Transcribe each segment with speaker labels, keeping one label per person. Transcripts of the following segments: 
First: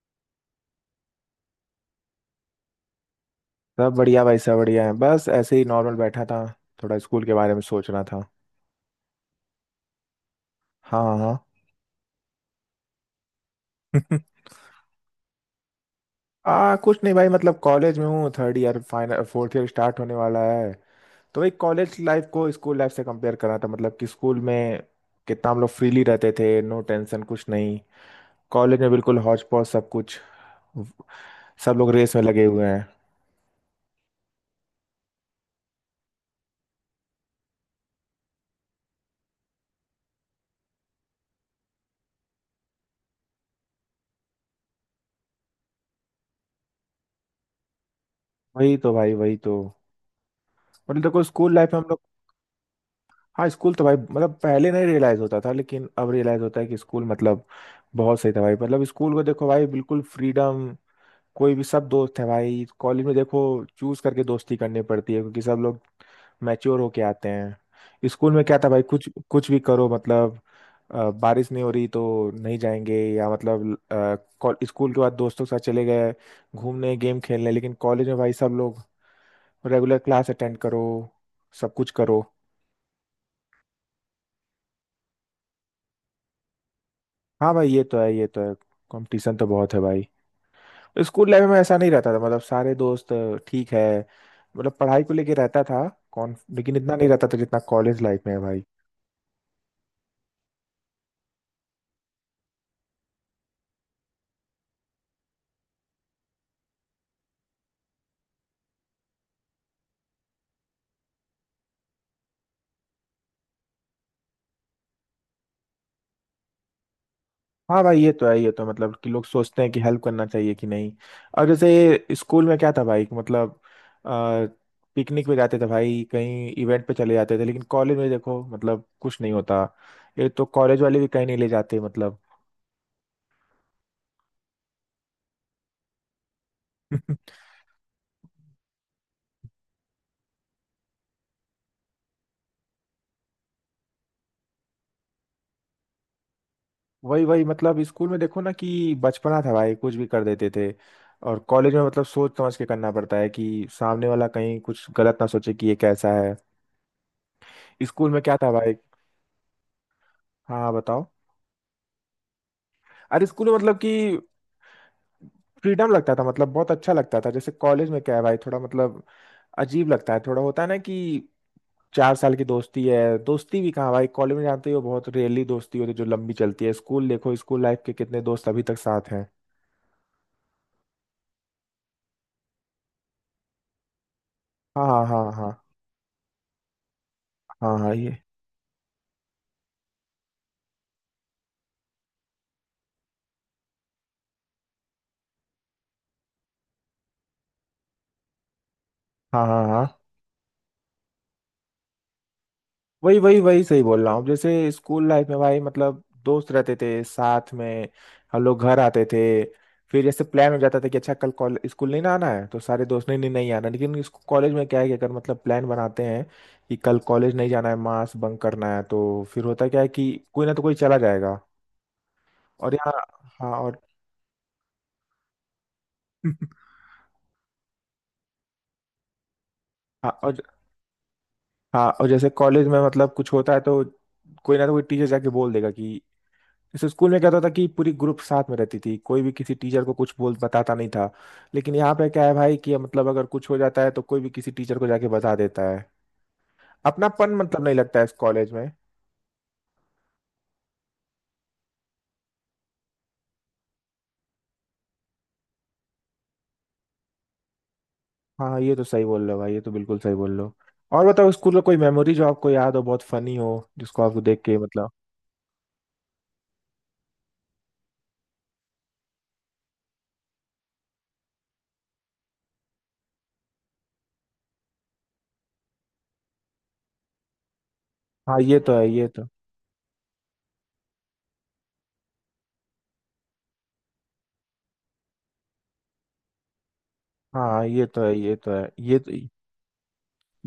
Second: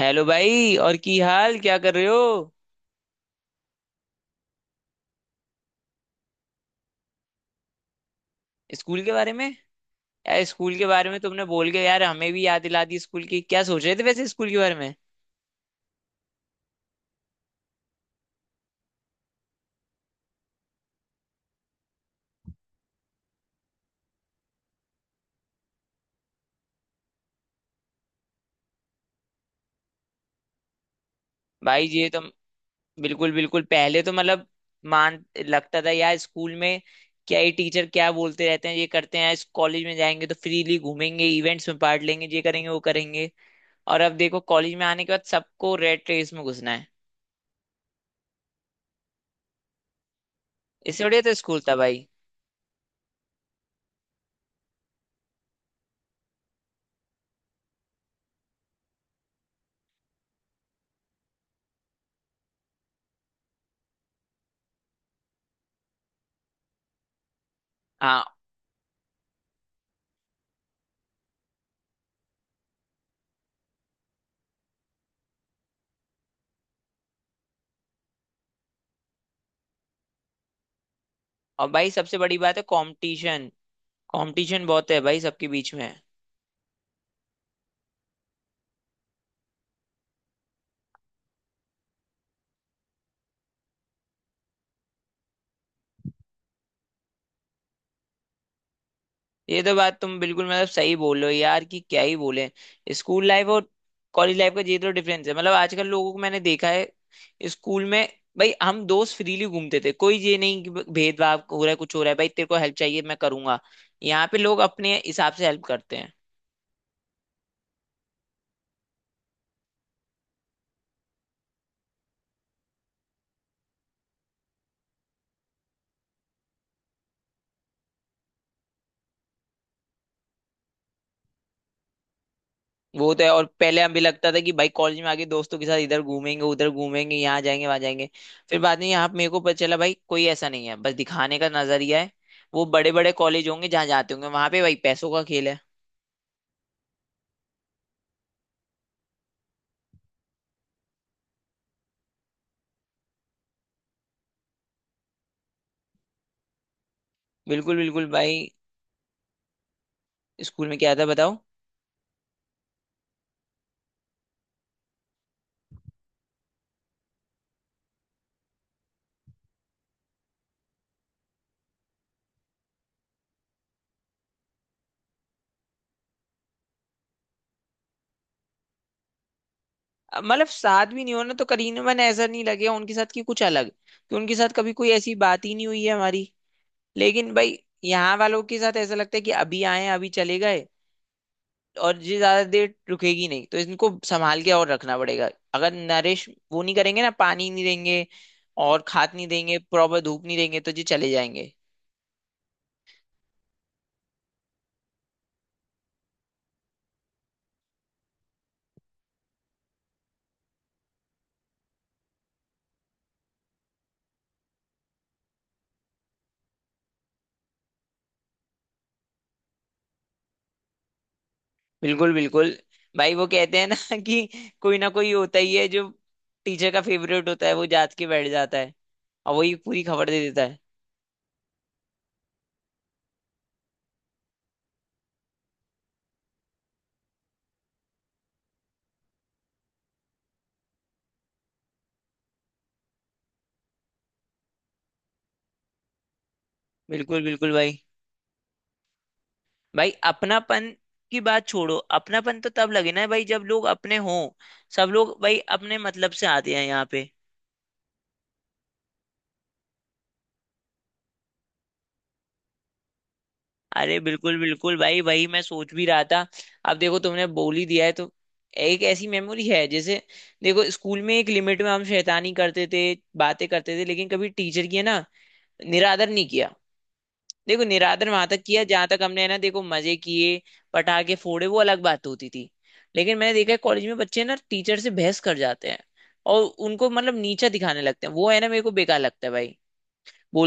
Speaker 1: Hello भाई। और की हाल क्या कर रहे हो।
Speaker 2: सब बढ़िया भाई, सब बढ़िया है। बस ऐसे ही नॉर्मल बैठा था। थोड़ा स्कूल के बारे में सोच रहा था।
Speaker 1: स्कूल के बारे में। यार स्कूल के
Speaker 2: हाँ
Speaker 1: बारे में
Speaker 2: हाँ।
Speaker 1: तुमने बोल के यार हमें भी याद दिला दी स्कूल की। क्या सोच रहे थे वैसे स्कूल के बारे में।
Speaker 2: आ कुछ नहीं भाई, मतलब कॉलेज में हूँ, third year final, fourth year start होने वाला है। तो भाई कॉलेज लाइफ को स्कूल लाइफ से कंपेयर कर रहा था, मतलब कि स्कूल में कितना हम लोग फ्रीली रहते थे। नो टेंशन, कुछ नहीं। कॉलेज में बिल्कुल हौच पौच सब कुछ। सब
Speaker 1: भाई
Speaker 2: लोग
Speaker 1: ये
Speaker 2: रेस
Speaker 1: तो।
Speaker 2: में लगे हुए हैं।
Speaker 1: बिल्कुल बिल्कुल। पहले तो मतलब मान लगता था यार स्कूल में क्या ये टीचर क्या बोलते रहते हैं ये करते हैं। इस कॉलेज में जाएंगे तो फ्रीली घूमेंगे, इवेंट्स में पार्ट लेंगे, ये करेंगे, वो करेंगे। और अब देखो कॉलेज में आने के बाद सबको रेट रेस में घुसना है।
Speaker 2: वही तो भाई, वही तो। मतलब
Speaker 1: इससे बढ़िया
Speaker 2: देखो,
Speaker 1: तो
Speaker 2: स्कूल
Speaker 1: स्कूल
Speaker 2: लाइफ
Speaker 1: था
Speaker 2: में हम लोग,
Speaker 1: भाई।
Speaker 2: हाँ स्कूल तो भाई, मतलब पहले नहीं रियलाइज होता था, लेकिन अब रियलाइज होता है कि स्कूल मतलब बहुत सही था भाई। मतलब स्कूल को देखो भाई, बिल्कुल फ्रीडम। कोई भी, सब दोस्त है भाई। कॉलेज में देखो, चूज करके दोस्ती करनी पड़ती है क्योंकि सब लोग मैच्योर होके आते हैं।
Speaker 1: हाँ।
Speaker 2: स्कूल में क्या था भाई, कुछ कुछ भी करो मतलब। बारिश नहीं हो रही तो नहीं जाएंगे, या मतलब स्कूल के बाद दोस्तों के साथ चले गए घूमने, गेम खेलने। लेकिन कॉलेज में भाई सब लोग रेगुलर क्लास अटेंड करो,
Speaker 1: और
Speaker 2: सब
Speaker 1: भाई
Speaker 2: कुछ
Speaker 1: सबसे
Speaker 2: करो।
Speaker 1: बड़ी बात है कंपटीशन। कंपटीशन बहुत है भाई सबके बीच में।
Speaker 2: हाँ भाई ये तो है, ये तो है। कंपटीशन तो बहुत है भाई। स्कूल लाइफ में ऐसा नहीं रहता था, मतलब सारे दोस्त ठीक है, मतलब पढ़ाई को लेके रहता था कौन, लेकिन इतना नहीं रहता था जितना कॉलेज लाइफ में है भाई।
Speaker 1: ये तो बात तुम बिल्कुल मतलब सही बोल रहे हो यार, कि क्या ही बोले। स्कूल लाइफ और कॉलेज लाइफ का ये तो डिफरेंस है। मतलब आजकल लोगों को मैंने देखा है। स्कूल में भाई हम दोस्त फ्रीली घूमते थे, कोई ये नहीं कि भेदभाव हो रहा है कुछ हो रहा है। भाई तेरे को हेल्प चाहिए मैं करूंगा। यहाँ पे लोग अपने हिसाब से हेल्प करते हैं।
Speaker 2: हाँ भाई ये तो है, ये तो है, मतलब कि लोग सोचते हैं कि हेल्प करना चाहिए कि नहीं। और जैसे स्कूल में क्या था भाई कि मतलब पिकनिक पे जाते थे भाई, कहीं इवेंट पे चले जाते थे। लेकिन कॉलेज में देखो, मतलब कुछ नहीं होता। ये तो कॉलेज वाले भी कहीं नहीं ले जाते मतलब।
Speaker 1: वो तो है। और पहले हमें लगता था कि भाई कॉलेज में आके दोस्तों के साथ इधर घूमेंगे उधर घूमेंगे यहाँ जाएंगे वहां जाएंगे। फिर बाद में यहाँ मेरे को पता चला भाई कोई ऐसा नहीं है, बस दिखाने का नजरिया है। वो बड़े बड़े कॉलेज होंगे जहाँ जाते होंगे वहां पे भाई पैसों का खेल है।
Speaker 2: वही वही, मतलब स्कूल में देखो ना कि बचपना था भाई, कुछ भी कर देते थे। और कॉलेज में मतलब सोच समझ के करना पड़ता है कि सामने वाला कहीं कुछ गलत ना सोचे कि ये कैसा है।
Speaker 1: बिल्कुल बिल्कुल
Speaker 2: स्कूल में क्या
Speaker 1: भाई।
Speaker 2: था भाई। हाँ
Speaker 1: स्कूल
Speaker 2: हाँ,
Speaker 1: में क्या
Speaker 2: बताओ।
Speaker 1: था बताओ।
Speaker 2: अरे स्कूल में मतलब कि फ्रीडम लगता था, मतलब बहुत अच्छा लगता था। जैसे कॉलेज में क्या है भाई, थोड़ा मतलब अजीब लगता है। थोड़ा होता है ना कि 4 साल की दोस्ती है। दोस्ती भी कहाँ भाई, कॉलेज में जानते हो बहुत रेयरली दोस्ती होती है जो लंबी चलती है। स्कूल देखो, स्कूल लाइफ के कितने दोस्त अभी तक साथ हैं।
Speaker 1: अब मतलब साथ भी नहीं हो ना तो करीना मैंने ऐसा नहीं लगे उनके साथ कि कुछ अलग, कि उनके साथ कभी
Speaker 2: हाँ
Speaker 1: कोई ऐसी
Speaker 2: हाँ
Speaker 1: बात
Speaker 2: हाँ।
Speaker 1: ही नहीं हुई है हमारी। लेकिन भाई,
Speaker 2: हाँ हाँ हाँ ये
Speaker 1: यहाँ वालों के साथ ऐसा लगता है कि अभी आए हैं, अभी चले गए। और ये ज्यादा देर रुकेगी नहीं तो इनको संभाल के और रखना पड़ेगा। अगर नरिश वो नहीं करेंगे, ना पानी नहीं देंगे और खाद नहीं
Speaker 2: हाँ
Speaker 1: देंगे,
Speaker 2: हाँ
Speaker 1: प्रॉपर
Speaker 2: हाँ।
Speaker 1: धूप नहीं देंगे, तो ये चले जाएंगे।
Speaker 2: वही वही वही सही बोल रहा हूँ। जैसे स्कूल लाइफ में भाई, मतलब दोस्त रहते थे साथ में। हम लोग घर आते थे, फिर जैसे प्लान हो जाता था कि अच्छा कल कॉलेज स्कूल नहीं ना आना है, तो सारे दोस्त ने नहीं, नहीं आना। लेकिन कॉलेज में क्या है कि अगर मतलब प्लान बनाते हैं कि कल कॉलेज नहीं जाना है, मास बंक करना है, तो फिर होता क्या है कि कोई ना तो कोई चला जाएगा।
Speaker 1: बिल्कुल बिल्कुल
Speaker 2: और यहाँ,
Speaker 1: भाई। वो
Speaker 2: हाँ
Speaker 1: कहते हैं ना
Speaker 2: और।
Speaker 1: कि कोई ना कोई होता ही है जो टीचर का फेवरेट होता है, वो जात के बैठ जाता है और वही पूरी खबर
Speaker 2: हाँ
Speaker 1: दे देता
Speaker 2: और।
Speaker 1: है।
Speaker 2: हाँ और जैसे कॉलेज में मतलब कुछ होता है तो कोई ना तो कोई टीचर जाके बोल देगा कि, जैसे स्कूल में क्या होता था कि पूरी ग्रुप साथ में रहती थी, कोई भी किसी टीचर को कुछ बोल बताता नहीं था। लेकिन यहाँ पे क्या है भाई, कि मतलब अगर कुछ हो जाता है तो कोई भी किसी टीचर को जाके बता देता है।
Speaker 1: बिल्कुल
Speaker 2: अपनापन
Speaker 1: बिल्कुल
Speaker 2: मतलब नहीं
Speaker 1: भाई।
Speaker 2: लगता है इस कॉलेज में।
Speaker 1: भाई अपनापन की बात छोड़ो, अपनापन तो तब लगे ना भाई जब लोग अपने हों। सब लोग भाई अपने मतलब से आते हैं यहाँ पे।
Speaker 2: हाँ ये तो सही बोल रहे हो भाई, ये तो बिल्कुल सही बोल रहे हो। और बताओ, स्कूल का कोई मेमोरी जो आपको याद हो, बहुत फनी हो,
Speaker 1: अरे
Speaker 2: जिसको आपको
Speaker 1: बिल्कुल
Speaker 2: देख के
Speaker 1: बिल्कुल
Speaker 2: मतलब।
Speaker 1: भाई, वही मैं सोच भी रहा था। अब देखो तुमने बोल ही दिया है तो एक ऐसी मेमोरी है। जैसे देखो स्कूल में एक लिमिट में हम शैतानी करते थे, बातें करते थे, लेकिन कभी टीचर की है ना निरादर नहीं किया। देखो निरादर वहां
Speaker 2: हाँ
Speaker 1: तक
Speaker 2: ये
Speaker 1: किया
Speaker 2: तो
Speaker 1: जहां
Speaker 2: है,
Speaker 1: तक
Speaker 2: ये
Speaker 1: हमने
Speaker 2: तो।
Speaker 1: है ना, देखो मजे किए, पटाखे फोड़े, वो अलग बात होती थी। लेकिन मैंने देखा है कॉलेज में बच्चे ना टीचर से बहस कर जाते हैं और उनको मतलब नीचा
Speaker 2: हाँ
Speaker 1: दिखाने
Speaker 2: ये तो
Speaker 1: लगते हैं।
Speaker 2: है,
Speaker 1: वो
Speaker 2: ये
Speaker 1: है ना,
Speaker 2: तो
Speaker 1: मेरे
Speaker 2: है,
Speaker 1: को
Speaker 2: ये
Speaker 1: बेकार
Speaker 2: तो।
Speaker 1: लगता है भाई।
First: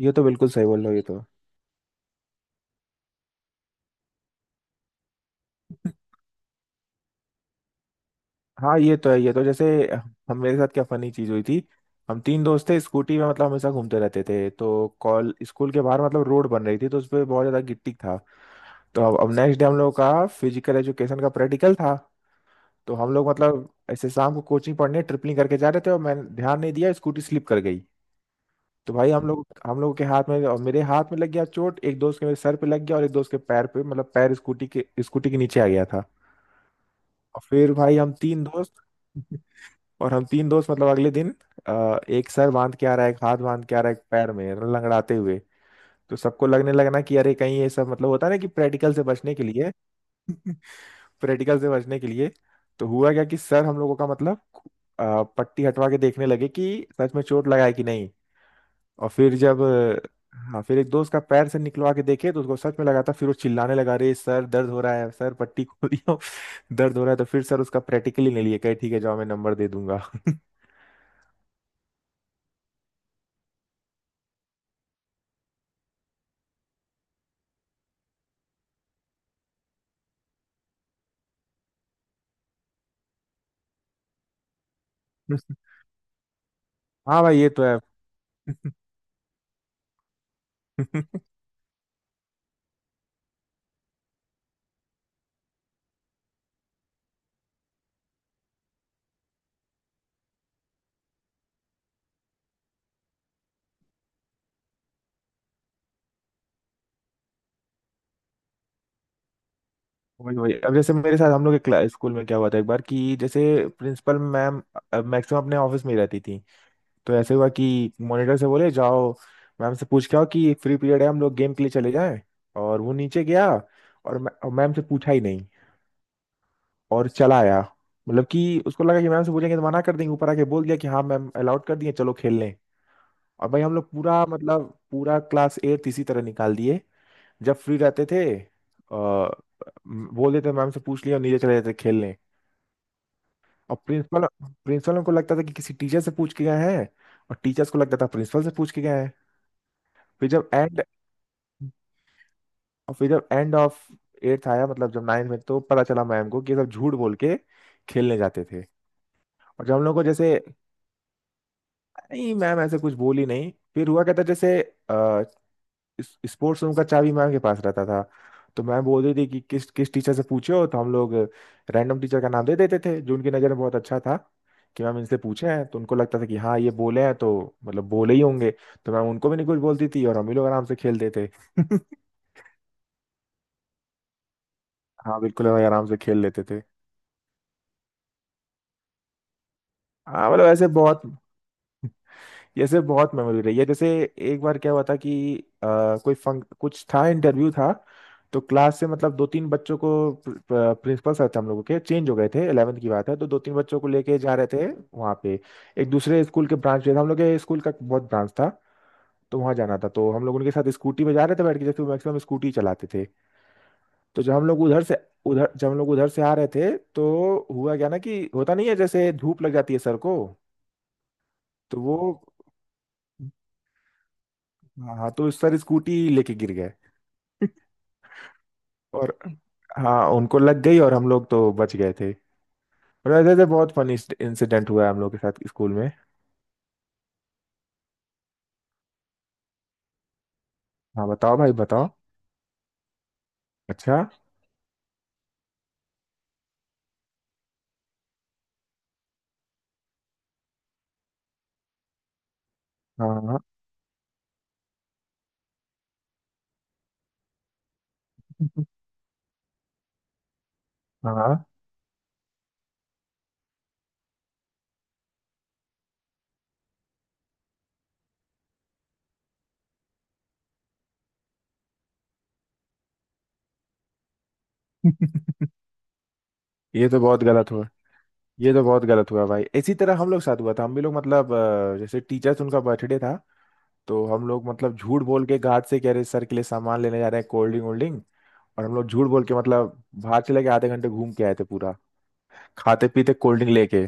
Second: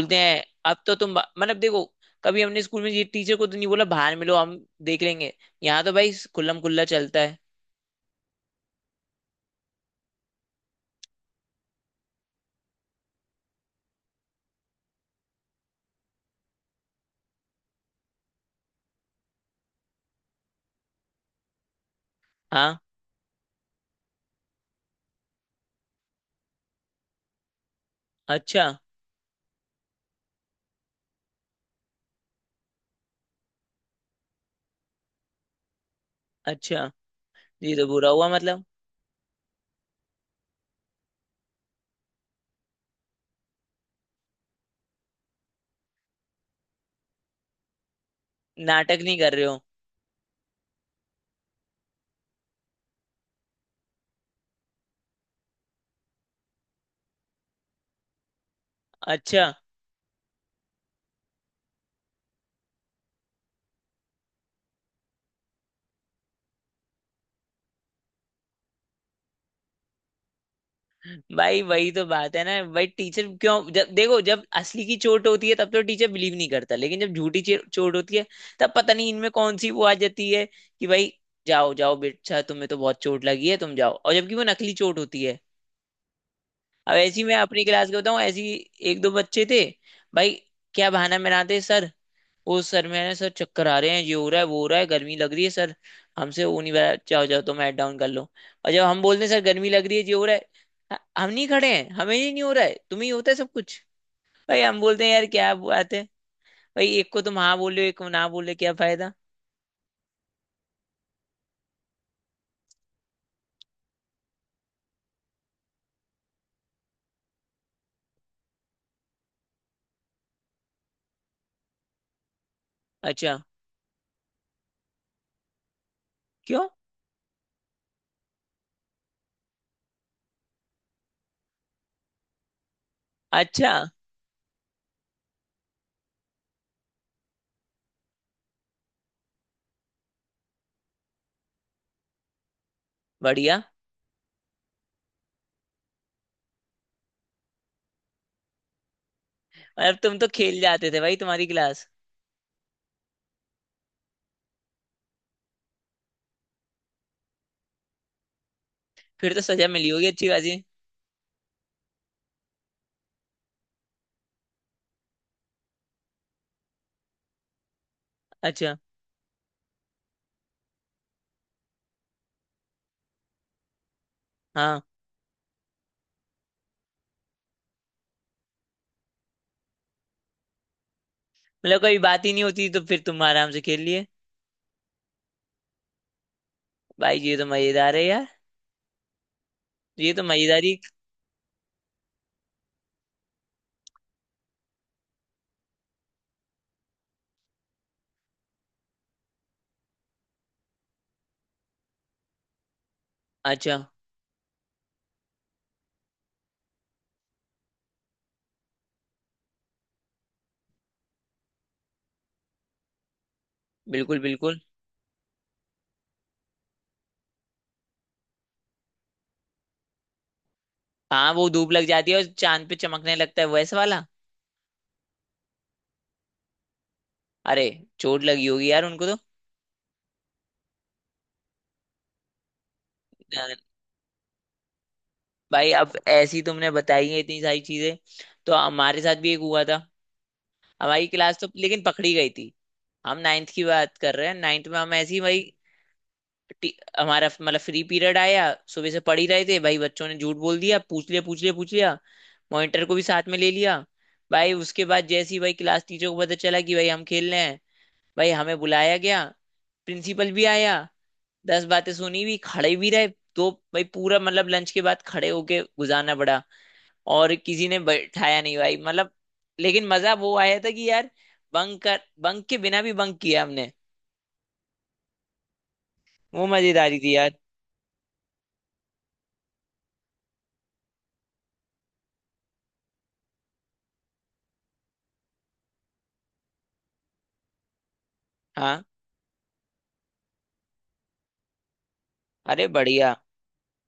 Speaker 2: ये तो
Speaker 1: हैं
Speaker 2: बिल्कुल सही बोल
Speaker 1: अब
Speaker 2: रहे
Speaker 1: तो
Speaker 2: हो, ये
Speaker 1: तुम
Speaker 2: तो।
Speaker 1: मतलब देखो, कभी हमने स्कूल में ये टीचर को तो नहीं बोला बाहर मिलो हम देख लेंगे। यहाँ तो भाई खुल्लम खुल्ला चलता है।
Speaker 2: हाँ ये तो है, ये तो। जैसे, हम मेरे साथ क्या फनी चीज हुई थी। हम तीन दोस्त थे, स्कूटी में मतलब हमेशा घूमते रहते थे। तो कॉल स्कूल के बाहर मतलब रोड बन रही थी, तो उस पर बहुत ज्यादा गिट्टी था। तो अब नेक्स्ट डे हम लोगों का फिजिकल एजुकेशन का प्रैक्टिकल था।
Speaker 1: हाँ।
Speaker 2: तो हम लोग मतलब ऐसे शाम को कोचिंग पढ़ने ट्रिपलिंग करके जा रहे थे, और मैंने ध्यान नहीं दिया, स्कूटी स्लिप कर गई।
Speaker 1: अच्छा।
Speaker 2: तो भाई हम लोगों के हाथ में और मेरे हाथ में लग गया चोट। एक दोस्त के मेरे सर पे लग गया और एक दोस्त के पैर पे, मतलब पैर स्कूटी के नीचे आ गया था।
Speaker 1: अच्छा।
Speaker 2: और फिर
Speaker 1: ये तो
Speaker 2: भाई
Speaker 1: बुरा
Speaker 2: हम
Speaker 1: हुआ
Speaker 2: तीन
Speaker 1: मतलब।
Speaker 2: दोस्त, और हम तीन दोस्त मतलब अगले दिन एक सर बांध के आ रहा है, एक हाथ बांध के आ रहा है, एक पैर में मतलब लंगड़ाते हुए। तो सबको लगने लगना कि अरे कहीं ये सब मतलब होता है ना कि प्रैक्टिकल
Speaker 1: नाटक
Speaker 2: से
Speaker 1: नहीं कर
Speaker 2: बचने के
Speaker 1: रहे हो।
Speaker 2: लिए। प्रैक्टिकल से बचने के लिए। तो हुआ क्या कि सर हम लोगों का मतलब पट्टी हटवा के देखने लगे कि सच में चोट लगा है कि नहीं। और फिर
Speaker 1: अच्छा।
Speaker 2: जब हाँ, फिर एक दोस्त का पैर से निकलवा के देखे तो उसको सच में लगा था। फिर वो चिल्लाने लगा, रे सर दर्द हो रहा है, सर पट्टी खोलियो। दर्द हो रहा है, तो फिर सर उसका प्रैक्टिकली नहीं लिए, कहे ठीक है जाओ, मैं नंबर दे दूंगा।
Speaker 1: भाई वही तो बात है ना भाई, टीचर क्यों जब देखो जब असली की चोट होती है तब तो टीचर बिलीव नहीं करता, लेकिन जब झूठी चोट होती है तब पता नहीं इनमें कौन सी वो आ जाती है कि भाई जाओ जाओ बेटा तुम्हें तो बहुत चोट लगी है तुम जाओ। और जबकि वो नकली चोट होती है। अब ऐसी
Speaker 2: हाँ
Speaker 1: मैं
Speaker 2: भाई ये तो
Speaker 1: अपनी
Speaker 2: है।
Speaker 1: क्लास के बताऊं। ऐसी एक दो बच्चे थे भाई, क्या बहाना बनाते। सर वो सर मैंने सर चक्कर आ रहे हैं, ये हो रहा है, वो हो रहा है, गर्मी लग रही है सर, हमसे वो नहीं बता। जाओ जाओ तो हेड डाउन कर लो। और जब हम बोलते हैं सर गर्मी लग रही है, ये हो रहा है, हम नहीं खड़े हैं, हमें ही नहीं हो रहा है, तुम्हें ही होता है सब कुछ। भाई हम बोलते हैं यार क्या बात है भाई, एक को तुम हाँ बोले, एक को ना बोले, क्या फायदा।
Speaker 2: वही वही। अब जैसे मेरे साथ हम लोग के स्कूल में क्या हुआ था एक बार कि, जैसे प्रिंसिपल मैम मैक्सिमम अपने ऑफिस में ही रहती थी। तो ऐसे हुआ कि मॉनिटर से बोले जाओ मैम से पूछ के आओ कि फ्री पीरियड है, हम लोग गेम के लिए चले जाएं। और वो नीचे
Speaker 1: अच्छा।
Speaker 2: गया, और और मैम से पूछा ही नहीं
Speaker 1: क्यों।
Speaker 2: और चला आया। मतलब कि उसको लगा कि मैम से पूछेंगे तो मना कर देंगे। ऊपर आके बोल दिया कि हाँ मैम अलाउड कर दिए, चलो खेल लें। और भाई
Speaker 1: अच्छा।
Speaker 2: हम लोग पूरा मतलब पूरा क्लास एट इसी तरह निकाल दिए, जब फ्री रहते थे। आ, बोल देते मैम से पूछ लिया, और नीचे चले जाते खेलने।
Speaker 1: बढ़िया।
Speaker 2: और प्रिंसिपल प्रिंसिपल को लगता था कि किसी टीचर से पूछ के गए हैं, और टीचर्स को लगता था प्रिंसिपल से पूछ के गए हैं।
Speaker 1: अब तुम तो
Speaker 2: फिर जब
Speaker 1: खेल
Speaker 2: एंड
Speaker 1: जाते थे भाई तुम्हारी क्लास।
Speaker 2: और फिर जब एंड ऑफ एट्थ आया, मतलब जब नाइन्थ में, तो पता चला मैम को कि ये सब झूठ बोल के खेलने जाते थे।
Speaker 1: फिर तो
Speaker 2: और
Speaker 1: सजा
Speaker 2: जब हम
Speaker 1: मिली
Speaker 2: लोग को
Speaker 1: होगी अच्छी
Speaker 2: जैसे,
Speaker 1: खासी।
Speaker 2: नहीं मैम ऐसे कुछ बोली नहीं। फिर हुआ क्या था, जैसे अ, स्पोर्ट्स रूम का चाबी मैम के पास रहता था। तो
Speaker 1: अच्छा।
Speaker 2: मैम बोल रही थी कि किस किस टीचर से पूछो, तो हम लोग रैंडम टीचर का नाम दे देते थे जो उनकी नज़र में बहुत अच्छा था
Speaker 1: हाँ।
Speaker 2: कि मैम इनसे पूछे हैं। तो उनको लगता था कि हाँ ये बोले हैं तो मतलब बोले ही होंगे। तो मैम उनको भी नहीं कुछ बोलती थी, और हम ही लोग आराम से खेलते थे।
Speaker 1: मतलब कोई बात ही नहीं होती तो फिर तुम आराम से खेल लिए।
Speaker 2: हाँ बिल्कुल, हम आराम से खेल लेते थे।
Speaker 1: भाई ये तो मजेदार है यार। ये तो
Speaker 2: हाँ मतलब ऐसे
Speaker 1: मजेदारी।
Speaker 2: बहुत, जैसे बहुत मेमोरी रही है। जैसे एक बार क्या हुआ था कि अ, कोई फंक कुछ था, इंटरव्यू था। तो क्लास से मतलब दो तीन बच्चों को, प्रिंसिपल सर थे हम लोगों के, चेंज हो गए थे, 11th की बात है, तो दो तीन
Speaker 1: अच्छा।
Speaker 2: बच्चों को लेके जा रहे थे वहाँ पे। एक दूसरे स्कूल के ब्रांच पे था, हम लोग के स्कूल का बहुत ब्रांच था। तो वहाँ जाना था, तो हम लोग उनके साथ स्कूटी पे जा रहे थे बैठ के, जैसे मैक्सिमम स्कूटी चलाते थे।
Speaker 1: बिल्कुल
Speaker 2: तो जब हम
Speaker 1: बिल्कुल।
Speaker 2: लोग उधर से उधर जब हम लोग उधर से आ रहे थे, तो हुआ क्या ना कि होता नहीं है, जैसे धूप लग जाती है सर को।
Speaker 1: हाँ, वो धूप
Speaker 2: तो
Speaker 1: लग
Speaker 2: वो,
Speaker 1: जाती है और चांद पे चमकने लगता है वैसा वाला।
Speaker 2: हाँ हाँ, तो सर स्कूटी लेके गिर गए।
Speaker 1: अरे, चोट लगी होगी यार उनको तो।
Speaker 2: और हाँ उनको लग गई, और हम लोग तो बच गए थे। और ऐसे ऐसे
Speaker 1: अ,
Speaker 2: बहुत फनी इंसिडेंट हुआ है हम लोग के साथ
Speaker 1: भाई
Speaker 2: स्कूल में।
Speaker 1: अब ऐसी तुमने बताई है इतनी सारी चीजें तो हमारे साथ भी एक हुआ था। हमारी
Speaker 2: हाँ बताओ
Speaker 1: क्लास तो
Speaker 2: भाई
Speaker 1: लेकिन
Speaker 2: बताओ।
Speaker 1: पकड़ी गई थी। हम नाइन्थ की
Speaker 2: अच्छा।
Speaker 1: बात कर रहे हैं, नाइन्थ में हम ऐसी भाई टी- हमारा मतलब फ्री पीरियड आया। सुबह से पढ़ ही रहे थे भाई, बच्चों ने झूठ बोल दिया, पूछ लिया पूछ लिया पूछ लिया, मॉनिटर को भी साथ में
Speaker 2: हाँ
Speaker 1: ले लिया। भाई उसके बाद जैसी भाई क्लास टीचर को पता चला कि भाई हम खेल रहे हैं। भाई हमें बुलाया गया, प्रिंसिपल भी आया,
Speaker 2: हाँ।
Speaker 1: दस बातें सुनी, भी खड़े भी रहे। तो भाई पूरा मतलब लंच के बाद खड़े होके गुजारना पड़ा और किसी ने बैठाया नहीं भाई मतलब। लेकिन मजा वो आया था कि यार बंक के बिना भी बंक किया हमने, वो
Speaker 2: ये
Speaker 1: मजेदारी
Speaker 2: तो
Speaker 1: थी
Speaker 2: बहुत
Speaker 1: यार।
Speaker 2: गलत हुआ। ये तो बहुत गलत हुआ भाई। इसी तरह हम लोग साथ हुआ था, हम भी लोग मतलब जैसे टीचर्स उनका बर्थडे था, तो हम लोग मतलब झूठ बोल के गार्ड से कह रहे सर के लिए सामान लेने जा रहे हैं, कोल्ड ड्रिंक वोल्ड ड्रिंक, और हम
Speaker 1: हाँ।
Speaker 2: लोग झूठ बोल के मतलब बाहर चले के आधे घंटे घूम के आए थे पूरा,
Speaker 1: अरे
Speaker 2: खाते पीते
Speaker 1: बढ़िया।
Speaker 2: कोल्ड ड्रिंक लेके।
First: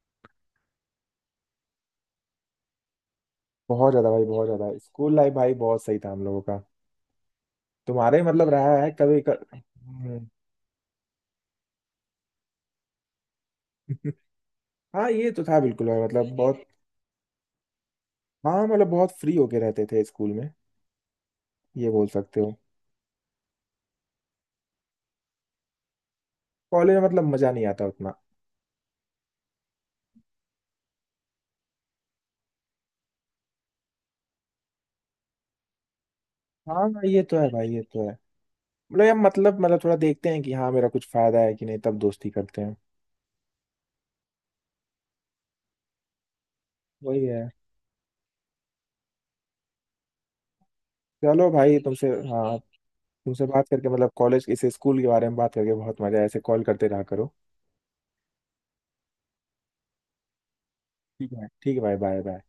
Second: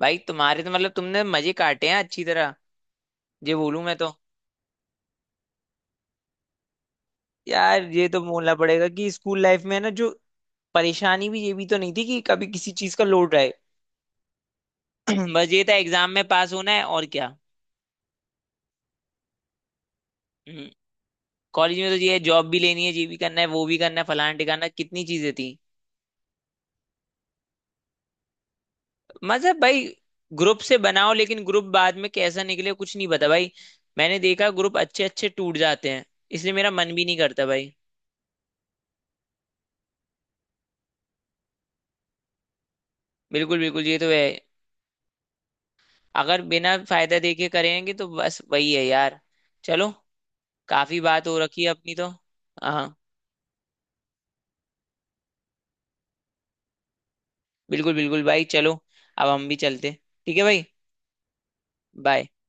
Speaker 1: भाई तुम्हारे तो मतलब तुमने मजे काटे हैं अच्छी तरह, ये बोलूं
Speaker 2: बहुत
Speaker 1: मैं
Speaker 2: ज्यादा
Speaker 1: तो।
Speaker 2: भाई, बहुत ज्यादा स्कूल लाइफ भाई, बहुत सही था हम लोगों का।
Speaker 1: यार ये तो
Speaker 2: तुम्हारे मतलब
Speaker 1: बोलना
Speaker 2: रहा
Speaker 1: पड़ेगा
Speaker 2: है
Speaker 1: कि
Speaker 2: कभी
Speaker 1: स्कूल
Speaker 2: कर...
Speaker 1: लाइफ में ना जो
Speaker 2: हम्म।
Speaker 1: परेशानी भी ये भी तो नहीं थी कि कभी किसी चीज का लोड रहे।
Speaker 2: हाँ ये तो
Speaker 1: बस
Speaker 2: था
Speaker 1: ये था
Speaker 2: बिल्कुल भाई,
Speaker 1: एग्जाम में
Speaker 2: मतलब
Speaker 1: पास
Speaker 2: बहुत।
Speaker 1: होना है और क्या।
Speaker 2: हाँ मतलब बहुत फ्री होके रहते थे स्कूल में।
Speaker 1: हम्म, कॉलेज में
Speaker 2: ये
Speaker 1: तो
Speaker 2: बोल
Speaker 1: ये है
Speaker 2: सकते
Speaker 1: जॉब
Speaker 2: हो,
Speaker 1: भी लेनी है, ये भी करना है, वो भी करना है, फलाना टिकाना कितनी चीजें थी।
Speaker 2: कॉलेज में मतलब मजा नहीं आता उतना।
Speaker 1: मतलब भाई ग्रुप से बनाओ लेकिन ग्रुप बाद में कैसा निकले कुछ नहीं पता भाई। मैंने देखा ग्रुप अच्छे अच्छे टूट जाते हैं। इसलिए मेरा
Speaker 2: हाँ
Speaker 1: मन
Speaker 2: हाँ,
Speaker 1: भी नहीं
Speaker 2: ये तो
Speaker 1: करता
Speaker 2: है भाई,
Speaker 1: भाई।
Speaker 2: ये तो है। मतलब यार, मतलब थोड़ा देखते हैं कि हाँ मेरा कुछ फायदा है कि नहीं, तब दोस्ती करते हैं।
Speaker 1: बिल्कुल बिल्कुल ये तो है। अगर बिना फायदा
Speaker 2: वही
Speaker 1: देखे
Speaker 2: है।
Speaker 1: करेंगे तो बस वही है यार। चलो, काफी बात हो
Speaker 2: चलो
Speaker 1: रखी है
Speaker 2: भाई,
Speaker 1: अपनी तो।
Speaker 2: तुमसे हाँ,
Speaker 1: हाँ।
Speaker 2: तुमसे बात करके मतलब कॉलेज इस स्कूल के बारे में बात करके बहुत मजा है, ऐसे कॉल करते रहा करो।
Speaker 1: बिल्कुल बिल्कुल भाई चलो, अब हम भी चलते। ठीक है भाई।
Speaker 2: ठीक है भाई, बाय
Speaker 1: बाय।
Speaker 2: बाय।